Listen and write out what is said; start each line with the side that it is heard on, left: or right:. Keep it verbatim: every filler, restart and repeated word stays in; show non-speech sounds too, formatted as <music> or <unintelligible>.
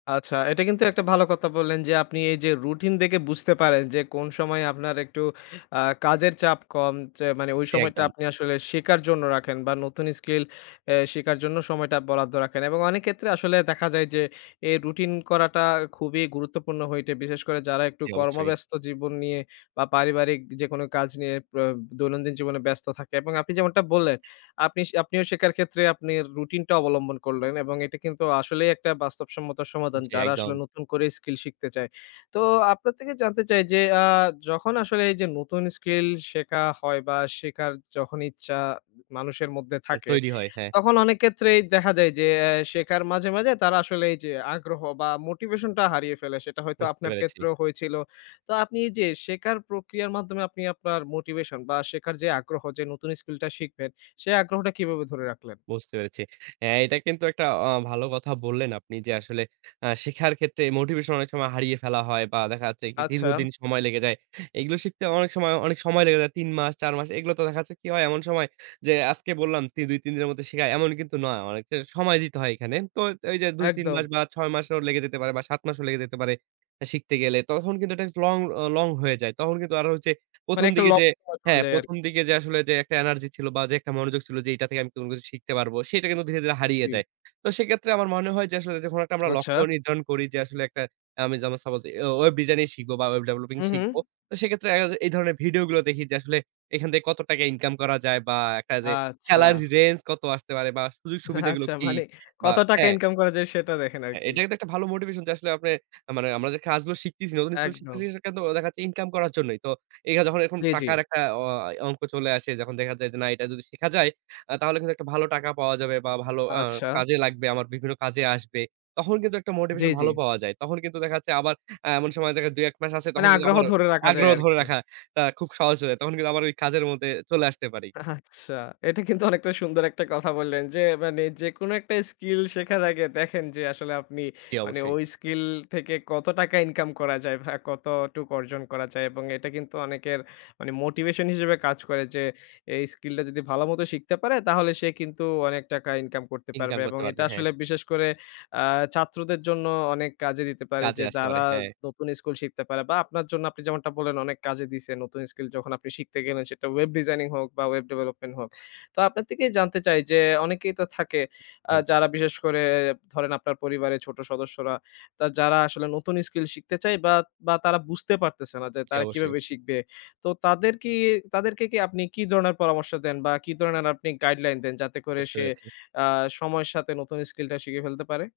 left: আচ্ছা, এটা কিন্তু একটা ভালো কতা বললেন যে আপনি এই যে রুটিন দেকে বুঝতে পারেন যে কোন সময় আপনার একটু আ কাজের চাপ কম যে মানে ওই
right: জ্বী
left: সময়টা
right: একদম।
left: আপনি আসলে সেকার জন্য রাখেন বা নতুন skill অ্যা সেকার জন্য সময়টা বরাদ্দ রাখেন এবং অনেক কেত্রে আসলে দেখা যায় যে এ রুটিন করাটা খুবই গুরুত্বপূর্ণ হইটে বিশেষ করে যারা একটু
right: জি অবশ্যই।
left: কর্মব্যস্ত জীবন নিয়ে বা পারিবারিক যেকোনো কাজ নিয়ে পে দৈনন্দিন জীবনে ব্যস্ত থাকে এবং আপনি যেমনটা বললেন, আপনি শে আপনিও সেকার ক্ষেত্রে আপনি রুটিনটা অবলম্বন করলেন এবং এটা কিন্তু আসলেই একটা বাস্তবসম্মত সমাদান
right: জ্বী
left: যারা
right: একদম।
left: আসলে নতুন করে skill শিকতে চায়। তো আপনার তেকে জানতে চাই যে আ যখন আসলে এই যে নতুন skill সেকা হয় বা সেকার যখন ইচ্ছা মানুষের মধ্যে
right: মানে
left: থাকে,
right: তৈরি হয়, হ্যাঁ।
left: তখন অনেক কেত্রেই দেখা যায় যে অ্যা সেকার মাঝে, মাঝে তারা আসলে এই যে আগ্রহ বা motivation টা হারিয়ে ফেলে সেটা হয়তো
right: বুঝতে
left: আপনার
right: পেরেছি।
left: কেত্রেও হয়েছিল। তো আপনি এই যে সেকার প্রক্রিয়ার মাধ্যমে আপনি আপনার মোটিভেশন বা সেকার যে আগ্রহ যে নতুন skill টা শিখবেন সে আগ্রহটা কিবাবে ধরে রাখলেন?
right: বুঝতে পেরেছি। হ্যাঁ, এটা কিন্তু একটা অ ভালো কথা বললেন আপনি যে আসলে অ্যা শিখার ক্ষেত্রে মোটিভেশন অনেক সময় হারিয়ে ফেলা হয় বা দেখা যাচ্ছে একটি
left: আচ্ছা।
right: দীর্ঘদিন সময় লেগে যায়। এগুলো শিখতে অনেক সময়, অনেক সময় লেগে যায়। তিন মাস, চার মাস এগুলো তো দেখা যাচ্ছে কি হয় এমন সময় যে আজকে বললাম তি দুই-তিন দিনের মধ্যে শিখায় এমন কিন্তু নয়। অনেকটা সময় দিতে হয় এখানে। তো এই যে দুই-তিন
left: একদম।
right: মাস বা ছয় মাসও লেগে যেতে পারে বা সাত মাসও লেগে যেতে পারে, শিখতে গেলে তখন কিন্তু এটা লং ও লং হয়ে যায়। তখন কিন্তু আরো হচ্ছে
left: মানে
right: প্রথম,
left: একটা
right: দিকে যে
left: লক্ষ্য <unintelligible> চলে
right: হ্যাঁ,
left: যায়
right: প্রথম,
left: আরকি।
right: দিকে যে আসলে যে একটা এনার্জি ছিল বা যে একটা মনোযোগ ছিল, যে এইটা থেকে আমি কোন কিছু শিখতে পারবো সেটা কিন্তু ধীরে, ধীরে
left: জ্বী,
right: হারিয়ে
left: জ্বী।
right: যায়। তো সেকেত্রে আমার মনে হয় যে আসলে যখন একটা আমরা
left: আচ্ছা।
right: লক্ষ্য নির্ধারণ করি যে আসলে একটা আমি যেমন সাপোজ অ্যা ওয়েব ডিজাইন শিখবো বা ওয়েব ডেভেলপিং
left: হু,
right: শিখবো।
left: হু।
right: তো সেক্ষেত্রে দেখা যায় এই ধরনের ভিডিও গুলা দেখি যে আসলে এখান থেকে কত টাকা ইনকাম করা যায় বা একটা যে
left: আচ্ছা।
right: salary range কত আসতে পারে বা সুযোগ-সুবিধা গুলো
left: আচ্ছা,
right: কি
left: মানে
right: বা
left: কত টাকা
right: হ্যাঁ।
left: ইনকাম করা যায় সেটা দেখেন
right: হ্যাঁ।
left: আরকি।
right: এটা কিন্তু একটা ভালো মোটিভেশন যে আসলে আপনে আ মানে আমরা যে কাজগুলো শিখতেছি, নতুন স্কুল
left: একদম।
right: শিখতেছি সেখানে তো দেখা যাচ্ছে ইনকাম করার জন্যই। তো এই হা যখন এরকম
left: জী, জী।
right: টাকার একটা অ অংক চলে আসে যখন দেখা যায় যে না এটা যদি শিখা যায় আ তাহলে কিন্তু একটা ভালো টাকা পাওয়া যাবে বা ভালো আ
left: আচ্ছা।
right: কাজে লাগবে, আমার বিভিন্ন কাজে আসবে। তখন কিন্তু একটা
left: জ্বি,
right: মোটিভেশন
left: জ্বি।
right: ভালো পাওয়া যায়। তখন কিন্তু দেখা যাচ্ছে আবার অ্যা এমন সময় দেখা যায় দুই-এক মাস আছে
left: মানে
right: তখন কিন্তু
left: আগ্রহ
right: আবার
left: ধরে রাকা যায়
right: আগ্রহ
left: আর
right: ধরে
left: কি।
right: রাখাটা খুব সহজ হয়ে যায়। তখন কিন্তু আবার ওই কাজের মধ্যে চলে আসতে পারি।
left: আচ্ছা। এটা কিন্তু অনেকটা সুন্দর একটা কথা বললেন, যে মানে যেকোনো একটা skill শেখার আগে দেখেন যে আসলে আপনি
right: জ্বী
left: মানে
right: অবশ্যই।
left: ঐ skill থেকে কত টাকা ইনকাম করা যায় ভা কতটুক অর্জন করা যায় এবং এটা কিন্তু অনেকের মানে motivation হিসেবে কাজ করে, যে এই skill টা যদি ভালোমত শিখতে পারে তাহলে সে কিন্তু অনেক টাকা ইনকাম করতে
right: ইনকাম
left: পারবে এবং
right: করতে
left: এটা
right: পারবে, হ্যাঁ।
left: আসলে বিশেষ করে আ ছাত্রদের জন্য অনেক কাজে দিতে পারে,
right: কাজে
left: যে
right: আসতে
left: যারা
right: পারে, হ্যাঁ।
left: নতুন স্কুল শিখতে পারে বা আপনার জন্য আপনি যেমনটা বললেন, অনেক কাজে দিছে নতুন skill যখন আপনি শিখতে গেলেন সেটা ওয়েব ডিজাইনিং হোক বা ওয়েব ডেভেলপমেন্ট হোক। তো আপনার তেকেই জানতে চাই যে অনেকেই তো থাকে আ
right: তাই?
left: যারা বিশেষ করে ধরেন, আপনার পরিবারের ছোট সদস্যরা, তা যারা আসলে নতুন skill শিখতে চায় বা বা তারা বুঝতে পারতেছে না যে
right: জি
left: তারা
right: অবশ্যই।
left: কিভাবে শিখবে? তো তাদের কি তাদেরকে কি আপনি কি ধরনের পরামর্শ দেন বা কি ধরনের আপনি গাইডলাইন দেন যাতে করে
right: বুঝতে
left: সে
right: পেরেছি।
left: আ সময়ের সাথে নতুন skill টা শিখিয়ে ফেলতে পারে?